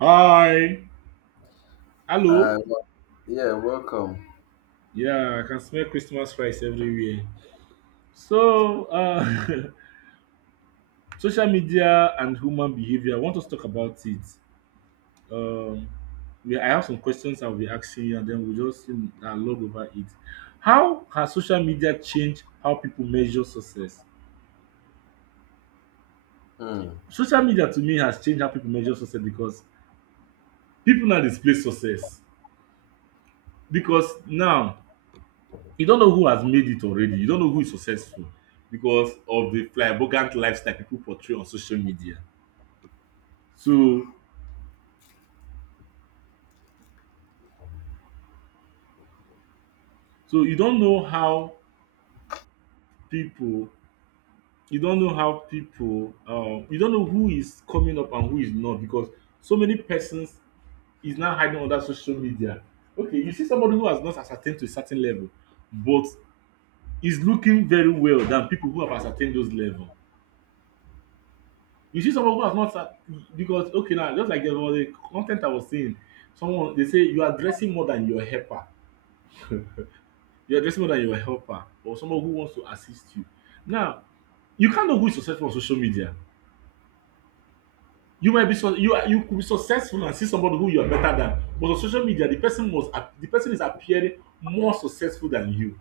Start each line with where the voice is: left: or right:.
right: Hi.
left: I
right: Hello.
left: Yeah, welcome.
right: Yeah, I can smell Christmas rice everywhere. So, uh, Social media and human behavior. I want us to talk about it. I have some questions I'll be asking you, and then we'll just log over it. How has social media changed how people measure success?
left: Hmm.
right: Social media to me has changed how people measure success because people now display success. Because now you don't know who has made it already. You don't know who is successful because of the flamboyant lifestyle people portray on social media. So so you don't know how people people, you don't know who is coming up and who is not, because so many persons is now hiding under social media. Okay, you see somebody who has not ascertained to a certain level, but is looking very well than people who have ascertained those level. You see someone who has not sat, because okay, now just like about the con ten t I was saying, someone dey say you are dressing more than your helper, you are dressing more than your helper or someone who wants to assist you. Now you can't know who is successful on social media. You might be su you are you could be successful and see somebody who you are better than, but on social media the person is appearing more successful than you.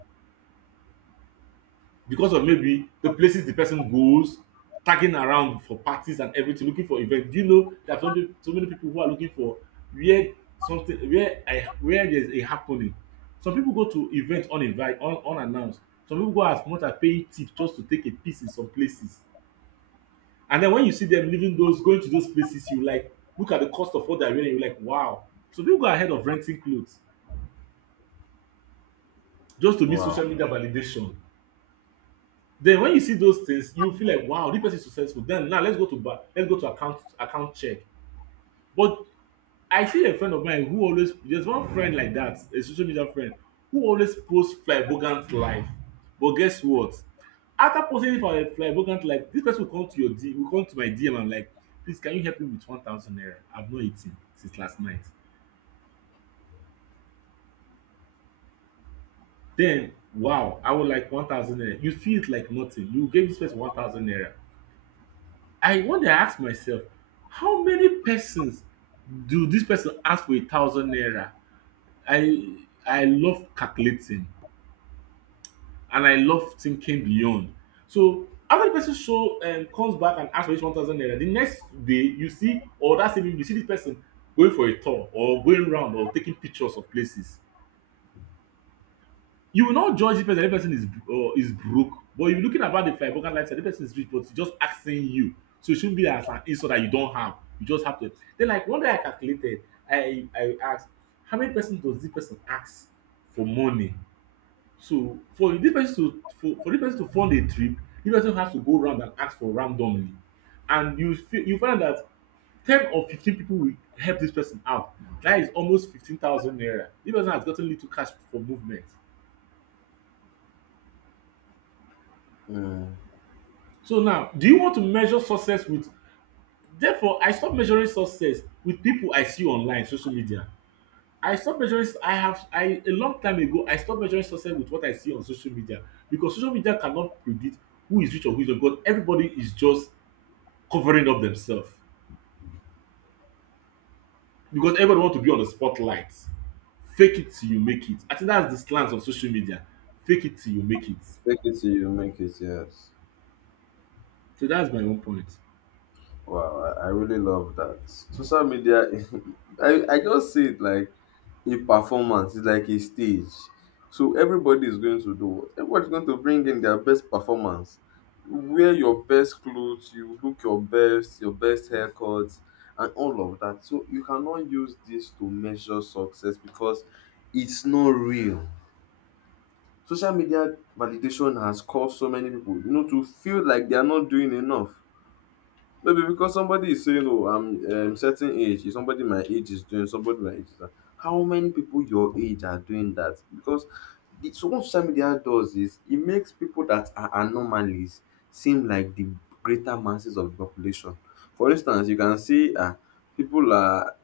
right: Because of maybe the places the person goes, tagging around for parties and everything, looking for events. Do you know there are so many, so many people who are looking for where something, where I, where there's a happening. Some people go to event unannounced. Some people go as much as paying tip just to take a piece in some places. And then when you see them leaving those, going to those places, you like look at the cost of what they're wearing, you're like, wow. Some people go ahead of renting clothes just to meet
left: Wow.
right: social media validation. Then when you see those things, you feel like, wow, this person is successful. Then now, let's go to account check. But I see a friend of mine who always, there's one friend like that, a social media friend, who always posts flamboyant life. But guess what? After posting for a flamboyant life, this person will come to will come to my DM and like, please, can you help me with 1,000 naira? I've not eaten since last night. Then, wow, I would like 1,000 naira. You feel it like nothing. You gave this person 1,000 naira. I one dey ask myself, how many persons do dis person ask for a thousand naira? I I love calculating and I love thinking beyond. So after the person show comes back and ask for dis 1,000 naira, the next day you see, or that same evening, you see dis person going for a tour or going round or taking pictures of places. You will not judge the person. The person is broke, but if you're looking about the flybogan lifestyle, the person is rich, but he's just asking you, so it shouldn't be as an insult that you don't have. You just have to. Then, like one day, I calculated. I asked, how many person does this person ask for money? So for this person to for this person to fund a trip, this person has to go around and ask for randomly, and you find that 10 or 15 people will help this person out. That is almost 15,000 naira. This person has gotten little cash for movement.
left: Hmm.
right: So now, do you want to measure success with? Therefore, I stop measuring success with people I see online, social media. I stop measuring. I have. I A long time ago, I stopped measuring success with what I see on social media, because social media cannot predict who is rich or who is not. Because everybody is just covering up themselves, because everybody want to be on the spotlight. Fake it till you make it. I think that's the slant of social media. Fake it till you make it.
left: Take it till you make it. Yes.
right: So that's my own point.
left: Wow. I really love that. Social media. I just see it like a performance. It's like a stage. So everybody is going to do what? Everybody's going to bring in their best performance. Wear your best clothes. You look your best. Your best haircuts and all of that. So you cannot use this to measure success because it's not real. Social media validation has caused so many people, you know, to feel like they are not doing enough. Maybe because somebody is saying, "Oh, I'm certain age." If somebody my age is doing? Somebody my age is that. How many people your age are doing that? Because so what social media does is it makes people that are anomalies seem like the greater masses of the population. For instance, you can see people are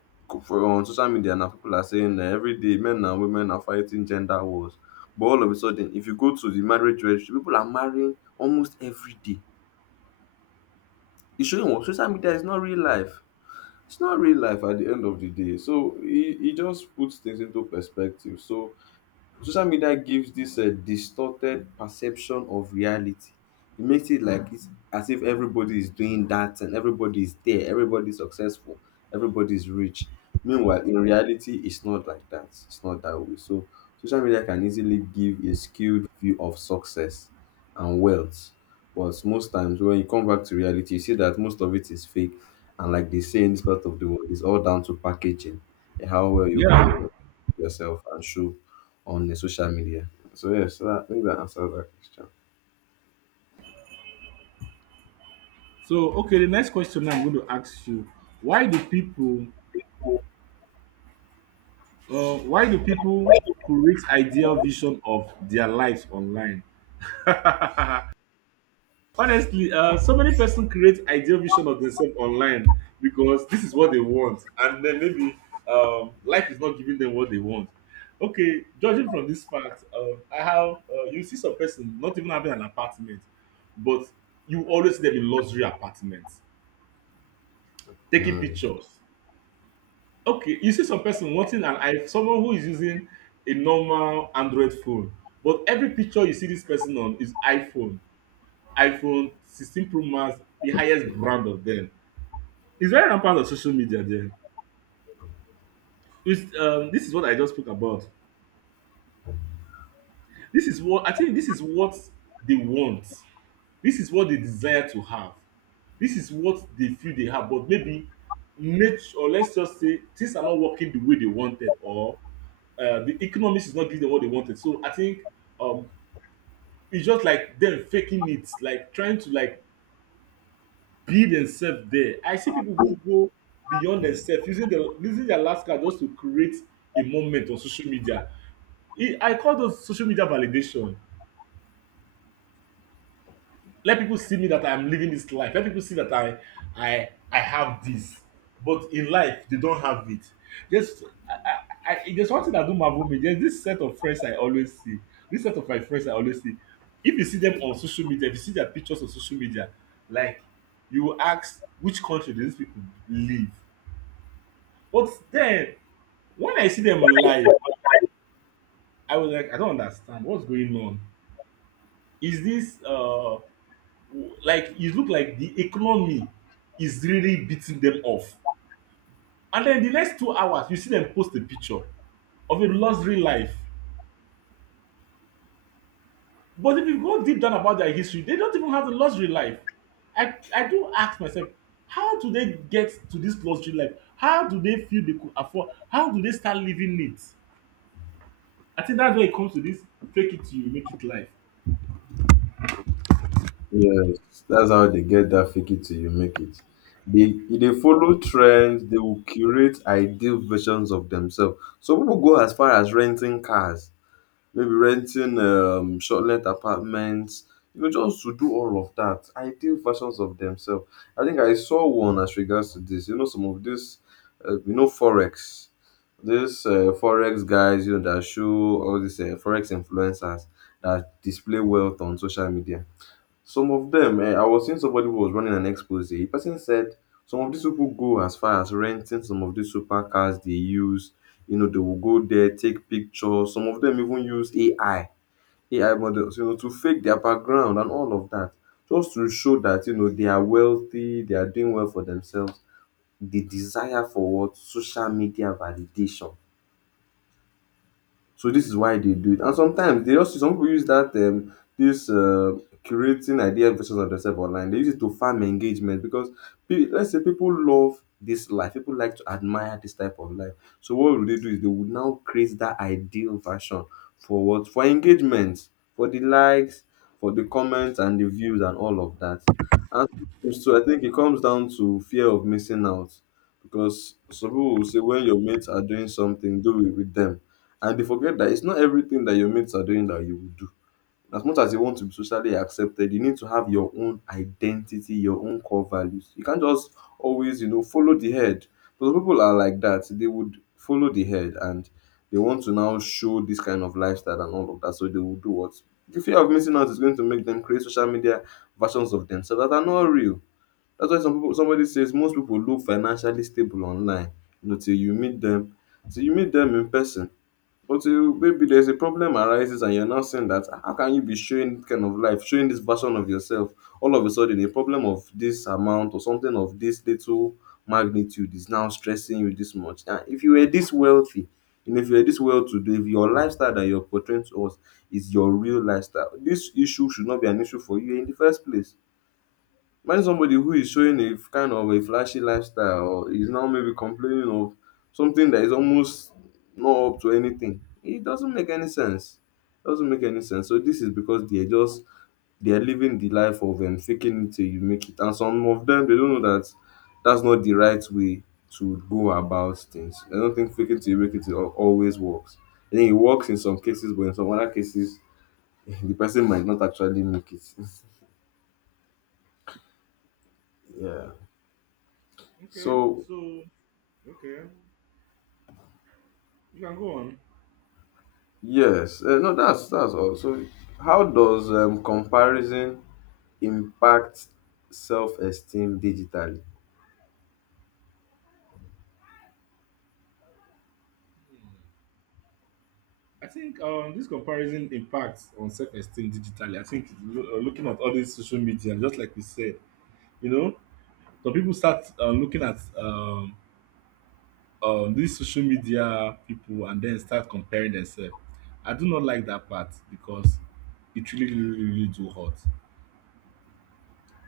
left: for on social media now. People are saying every day men and women are fighting gender wars. But all of a sudden, if you go to the marriage registry, people are marrying almost every day. It's showing what social media is not real life, it's not real life at the end of the day. So he just puts things into perspective. So social media gives this distorted perception of reality. It makes it like it's as if everybody is doing that and everybody is there, everybody is successful, everybody is rich, meanwhile in reality it's not like that, it's not that way. So social media can easily give a skewed view of success and wealth, but most times when you come back to reality you see that most of it is fake. And like they say in this part of the world, it's all down to packaging, how well you can,
right: Yeah.
left: you know, yourself and show on the social media. So yes, so that, I think that answers that question.
right: So okay, the next question I'm going to ask you: why do people, why do people create ideal vision of their lives online? Honestly, so many person create ideal vision of themselves online because this is what they want, and then maybe life is not giving them what they want. Okay, judging from this fact, I have you see some person not even having an apartment, but you always see them in luxury apartments, taking
left: Mm.
right: pictures. Okay, you see some person wanting an iPhone, someone who is using a normal Android phone, but every picture you see this person on is iPhone, 16 Pro Max, the highest brand of them. It's very rampant on social media there. It's This is what I just spoke about. This is what I think, this is what they want, this is what they desire to have, this is what they feel they have, but maybe nature, or let's just say things are not working the way they wanted, or the economics is not giving them what they wanted. So I think, um, it's just like them faking it, like trying to like be themselves there. I see people who go beyond themselves, using their last card just to create a moment on social media. I call those social media validation. Let people see me that I'm living this life, let people see that I have this, but in life they don't have it. Just I There's one thing that do marvel me. There's this set of friends I always see This set of my friends I always see, if you see them on social media, if you see their pictures on social media, like, you will ask, which country do these people live? But then, when I see them live, I was like, I don't understand what's going on. Is this, like, it look like the economy is really beating them off. And then the next 2 hours, you see them post a picture of a luxury life. But if you go deep down about their history, they don't even have a luxury life. I do ask myself, how do they get to this luxury life? How do they feel they could afford? How do they start living it? I think that's where it comes to this fake it till you make it life.
left: Yes, that's how they get that fake it till you make it. They follow trends, they will curate ideal versions of themselves. So people go as far as renting cars, maybe renting short let apartments, you know, just to do all of that. Ideal versions of themselves. I think I saw one as regards to this. You know, some of this, you know, forex. This forex guys, you know, that show all these forex influencers that display wealth on social media. Some of them eh? I was seeing somebody who was running an expose. The person said some of these people go as far as renting some of these supercars they use. You know, they will go there, take pictures. Some of them even use AI, AI models, you know, to fake their background and all of that, just to show that you know they are wealthy, they are doing well for themselves. The desire for what social media validation. So this is why they do it. And sometimes they also some people use that this curating ideal versions of themselves online. They use it to farm engagement because let's say people love this life, people like to admire this type of life. So what would they do is they would now create that ideal version for what for engagement, for the likes, for the comments and the views and all of that. And so I think it comes down to fear of missing out because some people will say when your mates are doing something, do it with them and they forget that it's not everything that your mates are doing that you will do. As much as you want to be socially accepted, you need to have your own identity, your own core values. You can't just always, you know, follow the head. But some people are like that. They would follow the head, and they want to now show this kind of lifestyle and all of that. So they will do what? The fear of missing out is going to make them create social media versions of themselves that are not real. That's why some people, somebody says most people look financially stable online. You know, till you meet them, till you meet them in person, but you, maybe there's a problem arises, and you're now saying that, "Ah, how can you be showing kind of life, showing this version of yourself? All of a sudden, a problem of this amount or something of this little magnitude is now stressing you this much. And if you were this wealthy, and if you were this well-to-do, if your lifestyle that you're portraying to us is your real lifestyle, this issue should not be an issue for you in the first place." When somebody who is showing a kind of a flashy lifestyle or is now maybe complaining of something that is almost not up to anything, it doesn't make any sense. It doesn't make any sense. So this is because they're just they're living the life of faking it till you make it, and some of them they don't know that that's not the right way to go about things. I don't think faking till you make it always works. I think it works in some cases, but in some other cases, the person might not actually make it. Yeah.
right: Okay,
left: So
right: so okay, you can go on.
left: yes, no, that's all. So, how does comparison impact self-esteem digitally?
right: I think this comparison impacts on self-esteem digitally. I think looking at all this social media, just like we said, you know, some people start looking at these social media people and then start comparing themselves. I do not like that part because it really, really, really do hurt.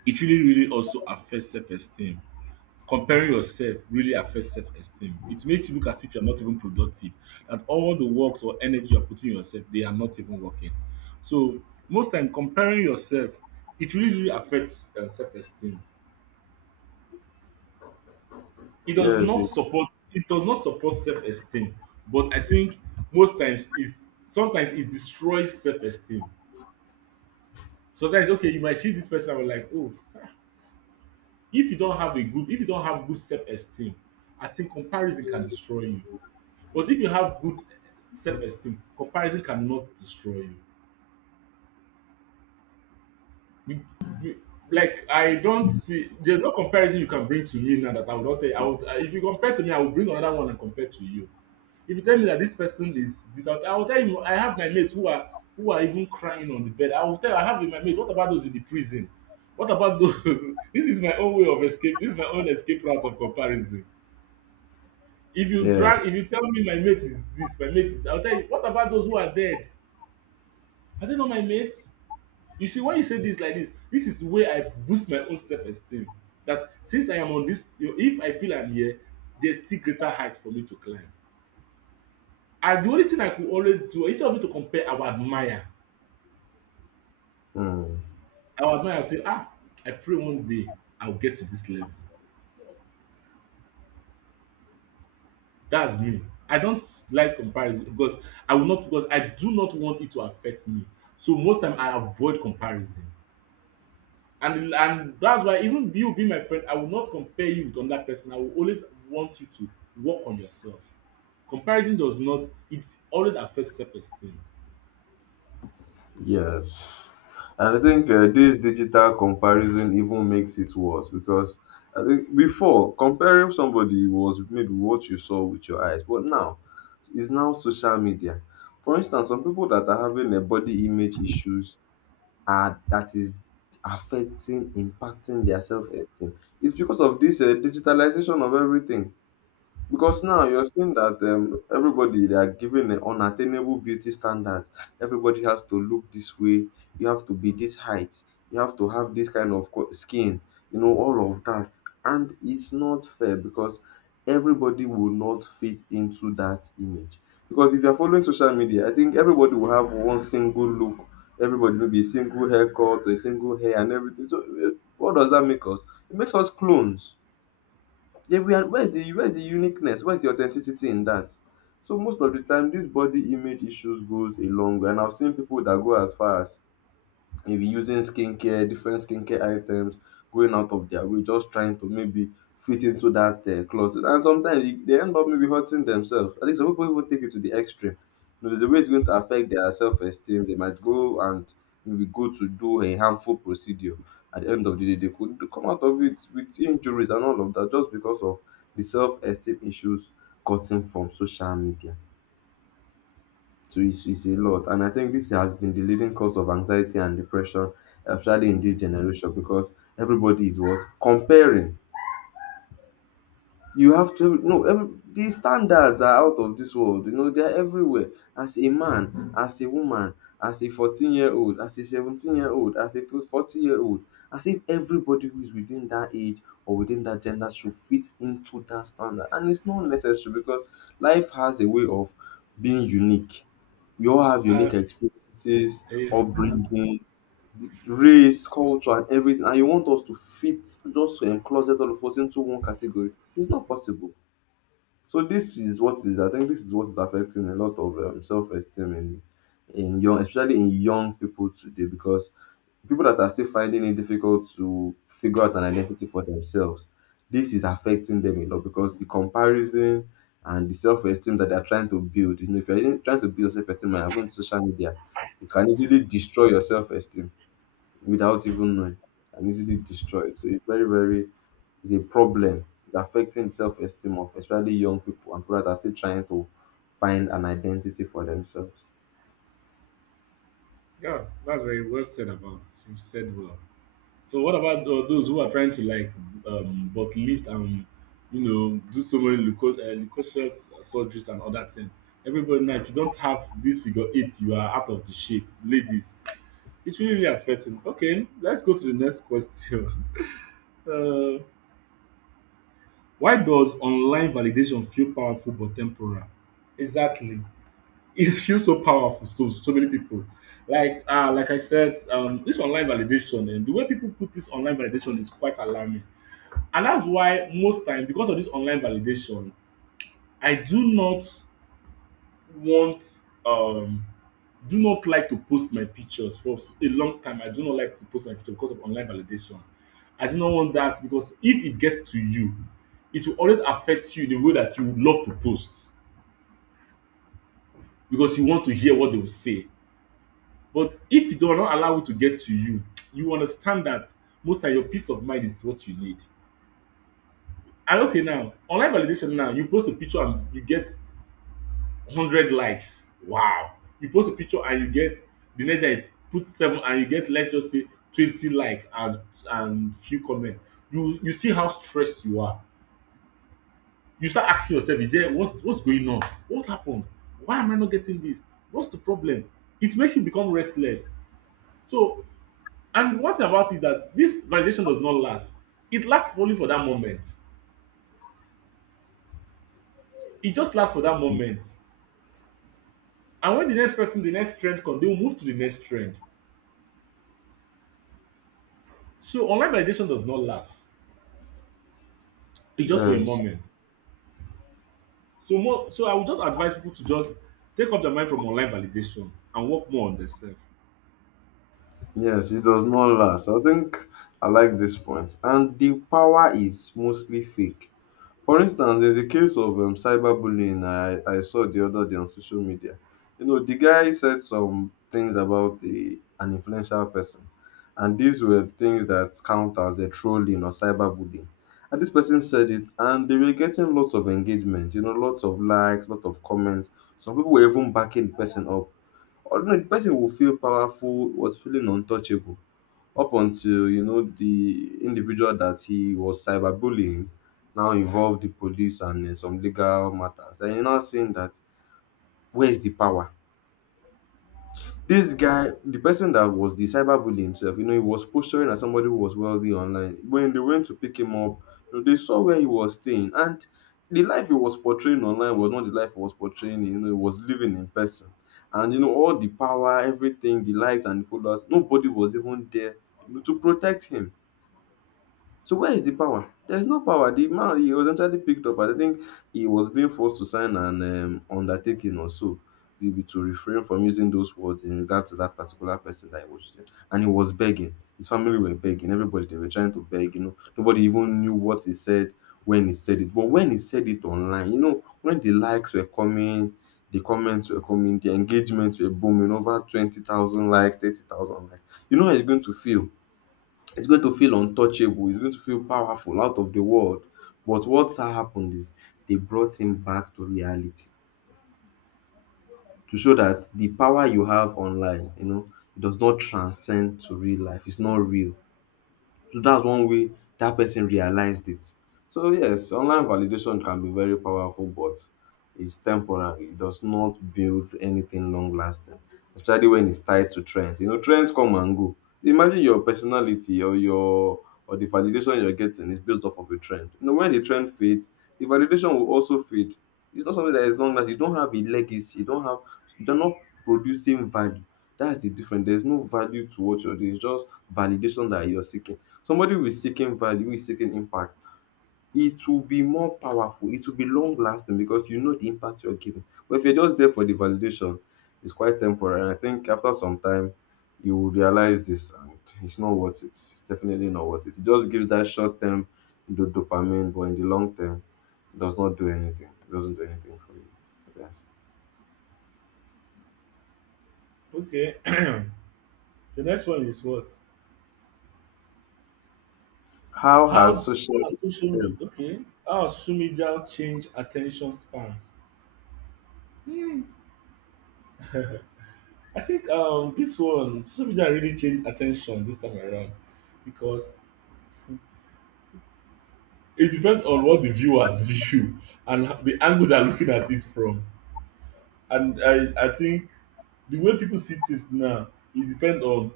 right: It really, really also affects self-esteem. Comparing yourself really affects self-esteem. It makes you look as if you're not even productive, that all the work or energy you're putting in yourself, they are not even working. So most time, comparing yourself, it really, really affects self-esteem. It does
left: Yes,
right: not
left: it-
right: support. It does not support self-esteem, but I think most times is, sometimes it destroys self-esteem. Sometimes, okay, you might see this person and be like, oh, if you don't have good self-esteem, I think comparison can destroy you. But if you have good self-esteem, comparison cannot destroy you. You you, like, I don't see, there's no comparison you can bring to me now that I will not tell you. I would if you compare to me, I will bring another one and compare to you. If you tell me that this person is this, I will tell you I have my mates who are even crying on the bed. I will tell you I have my mates, what about those in the prison? What about those? This is my own way of escape. This is my own escape route of comparison.
left: yeah,
right: If you tell me my mate is this, my mate is, I'll tell you, what about those who are dead? I don't know my mate. You see, when you say this like this is the way I boost my own self-esteem. That since I am on this, you know, if I feel I'm here, there's still greater height for me to climb. And the only thing I could always do, instead of me to compare, I would admire.
left: mm,
right: I would admire and say, ah, I pray one day I'll get to this level. That's me. I don't like comparison because I will not because I do not want it to affect me. So most time I avoid comparison. And that's why even you being my friend, I will not compare you with another person. I will always want you to work on yourself. Comparison does not, it always affects self-esteem.
left: yes. And I think this digital comparison even makes it worse because I think before, comparing somebody was maybe what you saw with your eyes, but now it's now social media. For instance, some people that are having a body image issues that is affecting, impacting their self-esteem. It's because of this digitalization of everything. Because now you're seeing that everybody they are given an unattainable beauty standards. Everybody has to look this way. You have to be this height. You have to have this kind of skin. You know all of that, and it's not fair because everybody will not fit into that image. Because if you're following social media, I think everybody will have one single look. Everybody will be a single haircut, a single hair, and everything. So eh, what does that make us? It makes us clones. Then we are where's the uniqueness? Where's the authenticity in that? So most of the time, this body image issues goes a long way, and I've seen people that go as far as maybe using skincare, different skincare items, going out of their way, just trying to maybe fit into that closet. And sometimes they end up maybe hurting themselves. I think some people even take it to the extreme. You know, there's a way it's going to affect their self esteem. They might go and maybe go to do a harmful procedure. At the end of the day, they could come out of it with injuries and all of that just because of the self esteem issues gotten from social media. So it's a lot. And I think this has been the leading cause of anxiety and depression, especially in this generation, because everybody is what? Comparing. You have to no every the standards are out of this world, you know they are everywhere, as a man, as a woman, as a 14 year old, as a 17 year old, as a 40 year old, as if everybody who is within that age or within that gender should fit into that standard and it's not necessary because life has a way of being unique. We all have
right: Uh,
left: unique experiences,
right: is
left: upbringing, the race, culture and everything, and you want us to fit just to encloset all of us into one category. It's not possible. So this is what is I think this is what is affecting a lot of self-esteem in young, especially in young people today, because people that are still finding it difficult to figure out an identity for themselves, this is affecting them a lot because the comparison and the self-esteem that they are trying to build, you know, if you're even trying to build your self-esteem and you're going to social media, it can easily destroy your self-esteem without even knowing, and easily destroyed. So it's very, very, it's a problem. It's affecting the self-esteem of especially young people and people that are still trying to find an identity for themselves.
right: Yeah, that's very well said about. You said well. So what about those who are trying to like, but lift and, do so many leucocyous surgeries and other things. Everybody now, if you don't have this figure eight, you are out of the shape, ladies. It really really affecting. Okay, let's go to the next question. Uh, why does online validation feel powerful but temporal? Exactly. It feels so powerful to so many people. Like I said, this online validation and the way people put this online validation is quite alarming. And that's why most time, because of this online validation, I do not want, um do not like to post my pictures for a long time. I do not like to post my picture because of online validation. I do not want that because if it gets to you, it will always affect you. The way that you would love to post, because you want to hear what they will say. But if you do not allow it to get to you, you understand that most time your peace of mind is what you need. And okay now, online validation now, you post a picture and you get 100 likes, wow. You post a picture and you get, the next day, put seven, and you get, let's just say, 20 like and few comment, you see how stressed you are. You start asking yourself, is there, what's going on, what happened, why am I not getting this, what's the problem? It makes you become restless. So, and one thing about it, that this validation does not last. It lasts only for that moment. It just lasts for that moment. And when the next person, the next trend come, they will move to the next trend. So online validation does not last. It's just for a
left: Yes.
right: moment. So more so, I would just advise people to just take up their mind from online validation and work more on themselves.
left: Yes, it does not last. I think I like this point. And the power is mostly fake. For instance, there's a case of cyberbullying I saw the other day on social media. You know, the guy said some things about an influential person, and these were things that count as a trolling or cyberbullying. And this person said it, and they were getting lots of engagement, lots of likes, lots of comments. Some people were even backing the person up, although the person will feel powerful, was feeling untouchable up until the individual that he was cyberbullying now involved the police and some legal matters. And you're now seeing that, where is the power? This guy, the person that was the cyberbully himself, he was posturing as somebody who was wealthy online. When they went to pick him up, they saw where he was staying, and the life he was portraying online was not the life he was portraying. He was living in person, and all the power, everything, the likes and the followers, nobody was even there, to protect him. So where is the power? There's no power. The man, he was eventually picked up. I think he was being forced to sign an undertaking or so, maybe to refrain from using those words in regard to that particular person that he was using. And he was begging. His family were begging. Everybody, they were trying to beg. Nobody even knew what he said when he said it. But when he said it online, when the likes were coming, the comments were coming, the engagements were booming, over 20,000 likes, 30,000 likes. You know how he's going to feel. It's going to feel untouchable. It's going to feel powerful, out of the world. But what happened is they brought him back to reality, to show that the power you have online, it does not transcend to real life. It's not real. So that's one way that person realized it. So yes, online validation can be very powerful, but it's temporary. It does not build anything long lasting, especially when it's tied to trends. Trends come and go. Imagine your personality, or the validation you're getting is based off of a trend. When the trend fades, the validation will also fade. It's not something that is long lasting. You don't have a legacy. You don't have. You're not producing value. That's the difference. There's no value to what you're doing. It's just validation that you're seeking. Somebody who is seeking value, who is seeking impact, it will be more powerful. It will be long lasting because you know the impact you're giving. But if you're just there for the validation, it's quite temporary. I think after some time, you will realize this and it's not worth it. It's definitely not worth it. It just gives that short term, the dopamine, but in the long term, it does not do anything. It doesn't do anything for you. Yes.
right: Okay. The next one is what?
left: How has
right: How
left: social?
right: has social
left: Yeah.
right: media, okay? How has social media change attention spans? Hmm. I think this one, social media really changed attention this time around, because it depends on what the viewers view and the angle they're looking at it from. And I think the way people see things now, it depends on,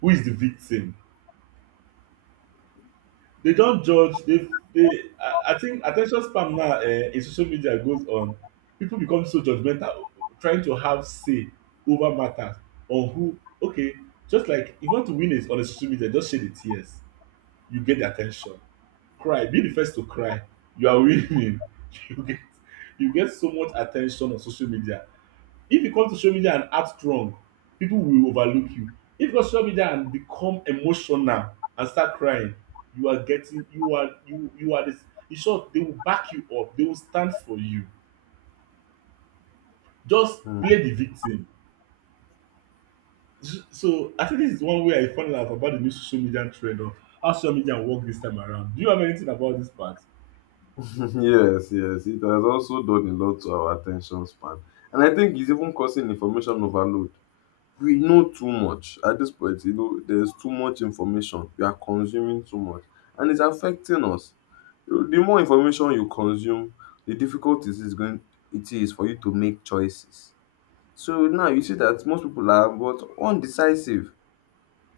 right: who is the victim? They don't judge. I think attention span now in social media goes on. People become so judgmental, trying to have say over matters on who. Okay, just like if you want to win is on a social media, just shed the tears. You get the attention. Cry. Be the first to cry. You are winning. You get you get so much attention on social media. If you come to social media and act strong, people will overlook you. If you go to social media and become emotional and start crying, you are getting, you are this. In short, they will back you up, they will stand for you. Just play the victim. So I think this is one way I found out about the new social media trend of how social media work this time around. Do you have anything about this part?
left: Yes, yes, it has also done a lot to our attention span. And I think it's even causing information overload. We know too much at this point. There's too much information. We are consuming too much, and it's affecting us. The more information you consume, the difficult it is going, it is for you to make choices. So now you see that most people are but undecisive.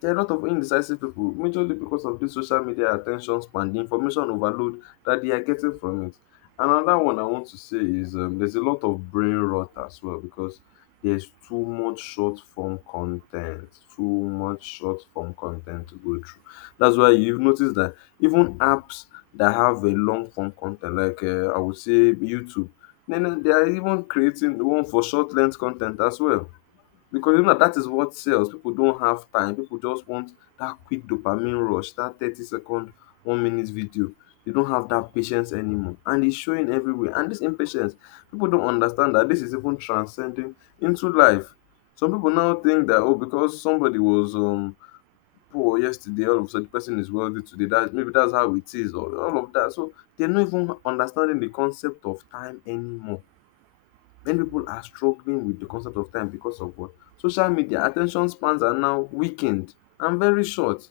left: There are a lot of indecisive people, majorly because of this social media attention span, the information overload that they are getting from it. Another one I want to say is there's a lot of brain rot as well, because there's too much short form content, too much short form content to go through. That's why you've noticed that even apps that have a long form content, like, I would say YouTube, then they are even creating one for short length content as well. Because you know that that is what sells. People don't have time. People just want that quick dopamine rush, that 30-second, 1-minute video. They don't have that patience anymore. And it's showing everywhere. And this impatience, people don't understand that this is even transcending into life. Some people now think that, oh, because somebody was poor yesterday, all of a sudden the person is wealthy today. That maybe that's how it is, or all of that. So they're not even understanding the concept of time anymore. Many people are struggling with the concept of time because of what? Social media. Attention spans are now weakened and very short.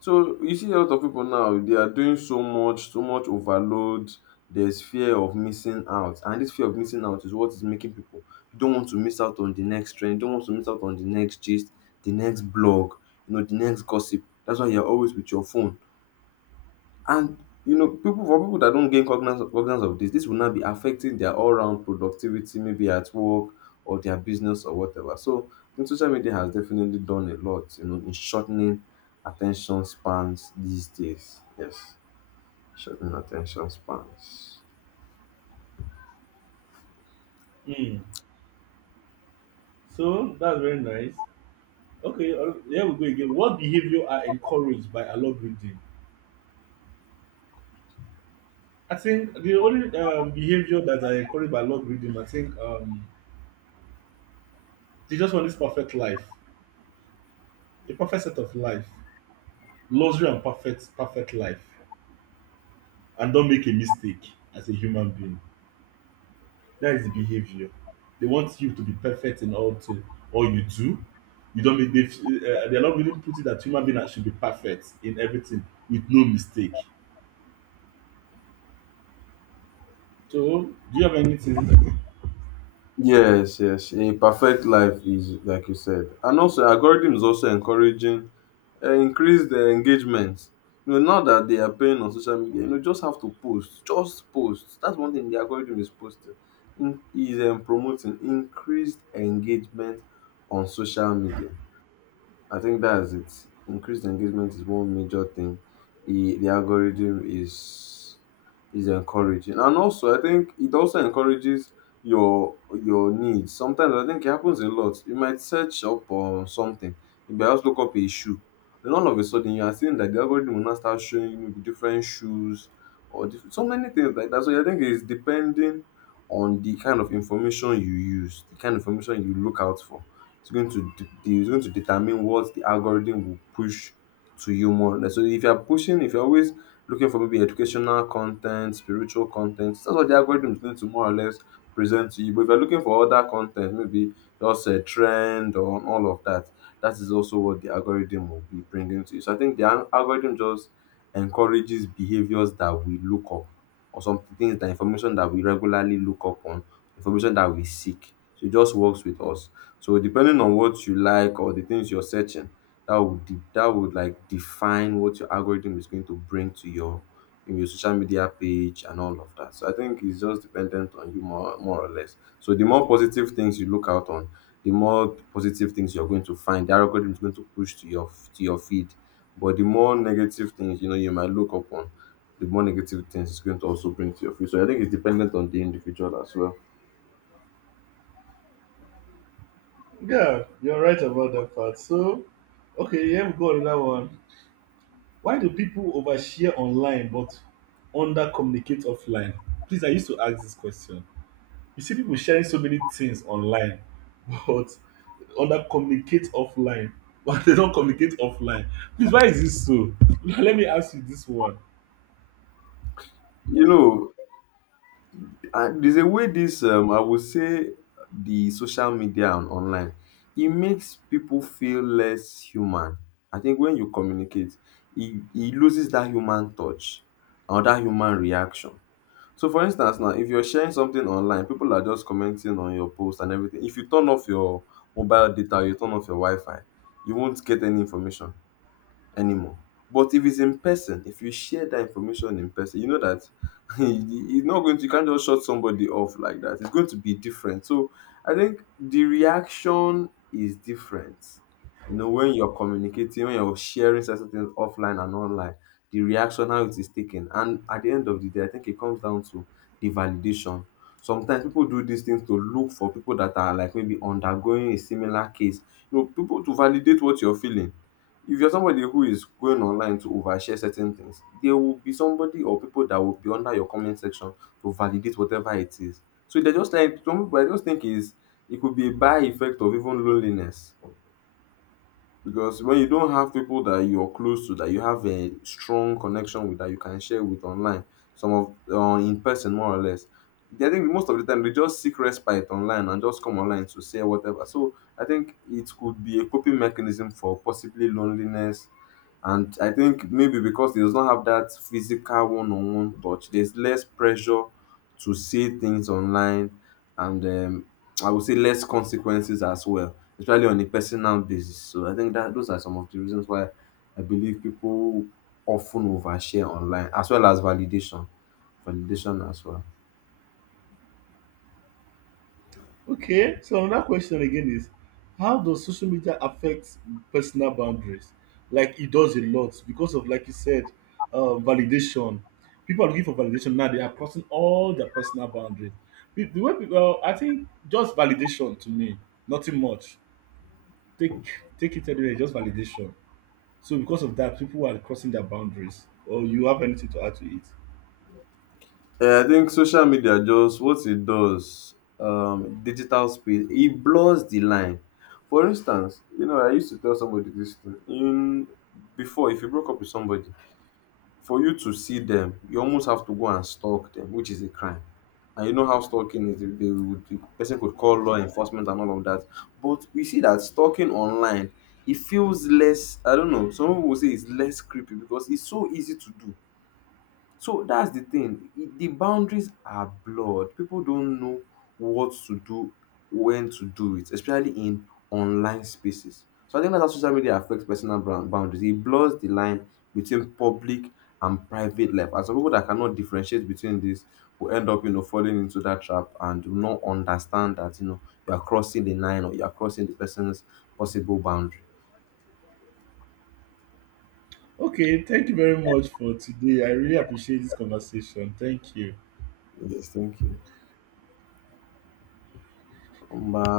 left: So you see a lot of people now, they are doing so much, so much overload. There's fear of missing out. And this fear of missing out is what is making people don't want to miss out on the next trend, don't want to miss out on the next gist, the next blog, the next gossip. That's why you're always with your phone. And people that don't gain cognizance of this, this will now be affecting their all-round productivity, maybe at work or their business or whatever. So I think social media has definitely done a lot, in shortening attention spans these days. Yes, shortening attention spans.
right: Hmm. So that's very nice. Okay, here we go again. What behavior are encouraged by algorithm? I think the only behavior that I encourage by love reading, I think they just want this perfect life, a perfect set of life, luxury and perfect life, and don't make a mistake as a human being. That is the behavior. They want you to be perfect in all thing, all you do. You don't make. They're not really putting that human being that should be perfect in everything with no mistake. So, do you have anything?
left: Yes, yes. A perfect life is like you said. And also algorithm is also encouraging, increase the engagement. Now that they are paying on social media, just have to post. Just post. That's one thing the algorithm is posting. In, is promoting increased engagement on social media. I think that's it. Increased engagement is one major thing. The algorithm is encouraging, and also I think it also encourages your needs. Sometimes I think it happens a lot. You might search up on something, you might just look up a shoe, then all of a sudden you are seeing that the algorithm will now start showing you maybe different shoes, or so many things like that. So I think it's depending on the kind of information you use, the kind of information you look out for. It's going to it's going to determine what the algorithm will push to you more. Like, so if you're pushing, if you're always looking for maybe educational content, spiritual content, that's what the algorithm is going to more or less present to you. But if you're looking for other content, maybe just a trend or all of that, that is also what the algorithm will be bringing to you. So I think the algorithm just encourages behaviors that we look up, or some things, the information that we regularly look up on, information that we seek. So it just works with us. So depending on what you like or the things you're searching, that would that would like define what your algorithm is going to bring to your in your social media page and all of that. So I think it's just dependent on you, more or less. So the more positive things you look out on, the more positive things you're going to find. The algorithm is going to push to your feed. But the more negative things, you know, you might look upon, the more negative things it's going to also bring to your future. I think it's dependent on the individual as well.
right: Yeah, you're right about that part. So, okay, yeah, we go on another one. Why do people overshare online but under communicate offline? Please, I used to ask this question. You see people sharing so many things online, but under communicate offline, but they don't communicate offline. Please, why is this so? Let me ask you this one.
left: You know, and there's a way this, I would say, the social media and online, it makes people feel less human. I think when you communicate, it loses that human touch or that human reaction. So, for instance, now if you're sharing something online, people are just commenting on your post and everything. If you turn off your mobile data, you turn off your Wi Fi, you won't get any information anymore. But if it's in person, if you share that information in person, you know that, it's not going to you can't just shut somebody off like that. It's going to be different. So I think the reaction is different. When you're communicating, when you're sharing certain things offline and online, the reaction, how it is taken. And at the end of the day, I think it comes down to the validation. Sometimes people do these things to look for people that are, like, maybe undergoing a similar case. People to validate what you're feeling. If you're somebody who is going online to overshare certain things, there will be somebody or people that will be under your comment section to validate whatever it is. So they're just, like, some people, I just think is, it could be a by effect of even loneliness, because when you don't have people that you're close to, that you have a strong connection with, that you can share with online, some of, in person more or less, I think most of the time they just seek respite online and just come online to say whatever. So I think it could be a coping mechanism for possibly loneliness. And I think maybe because it does not have that physical one-on-one touch, there's less pressure to say things online, and I would say less consequences as well, especially on a personal basis. So I think that those are some of the reasons why I believe people often overshare online, as well as validation. Validation as well.
right: Okay, so another question again is, how does social media affect personal boundaries? Like it does a lot because of, like you said, validation. People are looking for validation now. They are crossing all their personal boundaries. The way people, I think, just validation to me, nothing much. Take Take it anyway, just validation. So because of that, people are crossing their boundaries. Or you have anything to add to it?
left: Yeah, I think social media, just what it does, digital space, it blurs the line. For instance, I used to tell somebody this thing in before, if you broke up with somebody, for you to see them, you almost have to go and stalk them, which is a crime. And you know how stalking is. They would, the person could call law enforcement and all of that. But we see that stalking online, it feels less. I don't know. Some people will say it's less creepy because it's so easy to do. So that's the thing. The boundaries are blurred. People don't know what to do, when to do it, especially in online spaces. So I think that's how social media affects personal brand boundaries. It blurs the line between public and private life. And some people that cannot differentiate between this will end up, falling into that trap and do not understand that, you are crossing the line or you are crossing the person's possible boundary.
right: Okay, thank you very much for today. I really appreciate this conversation. Thank you.
left: Yes, thank you. Number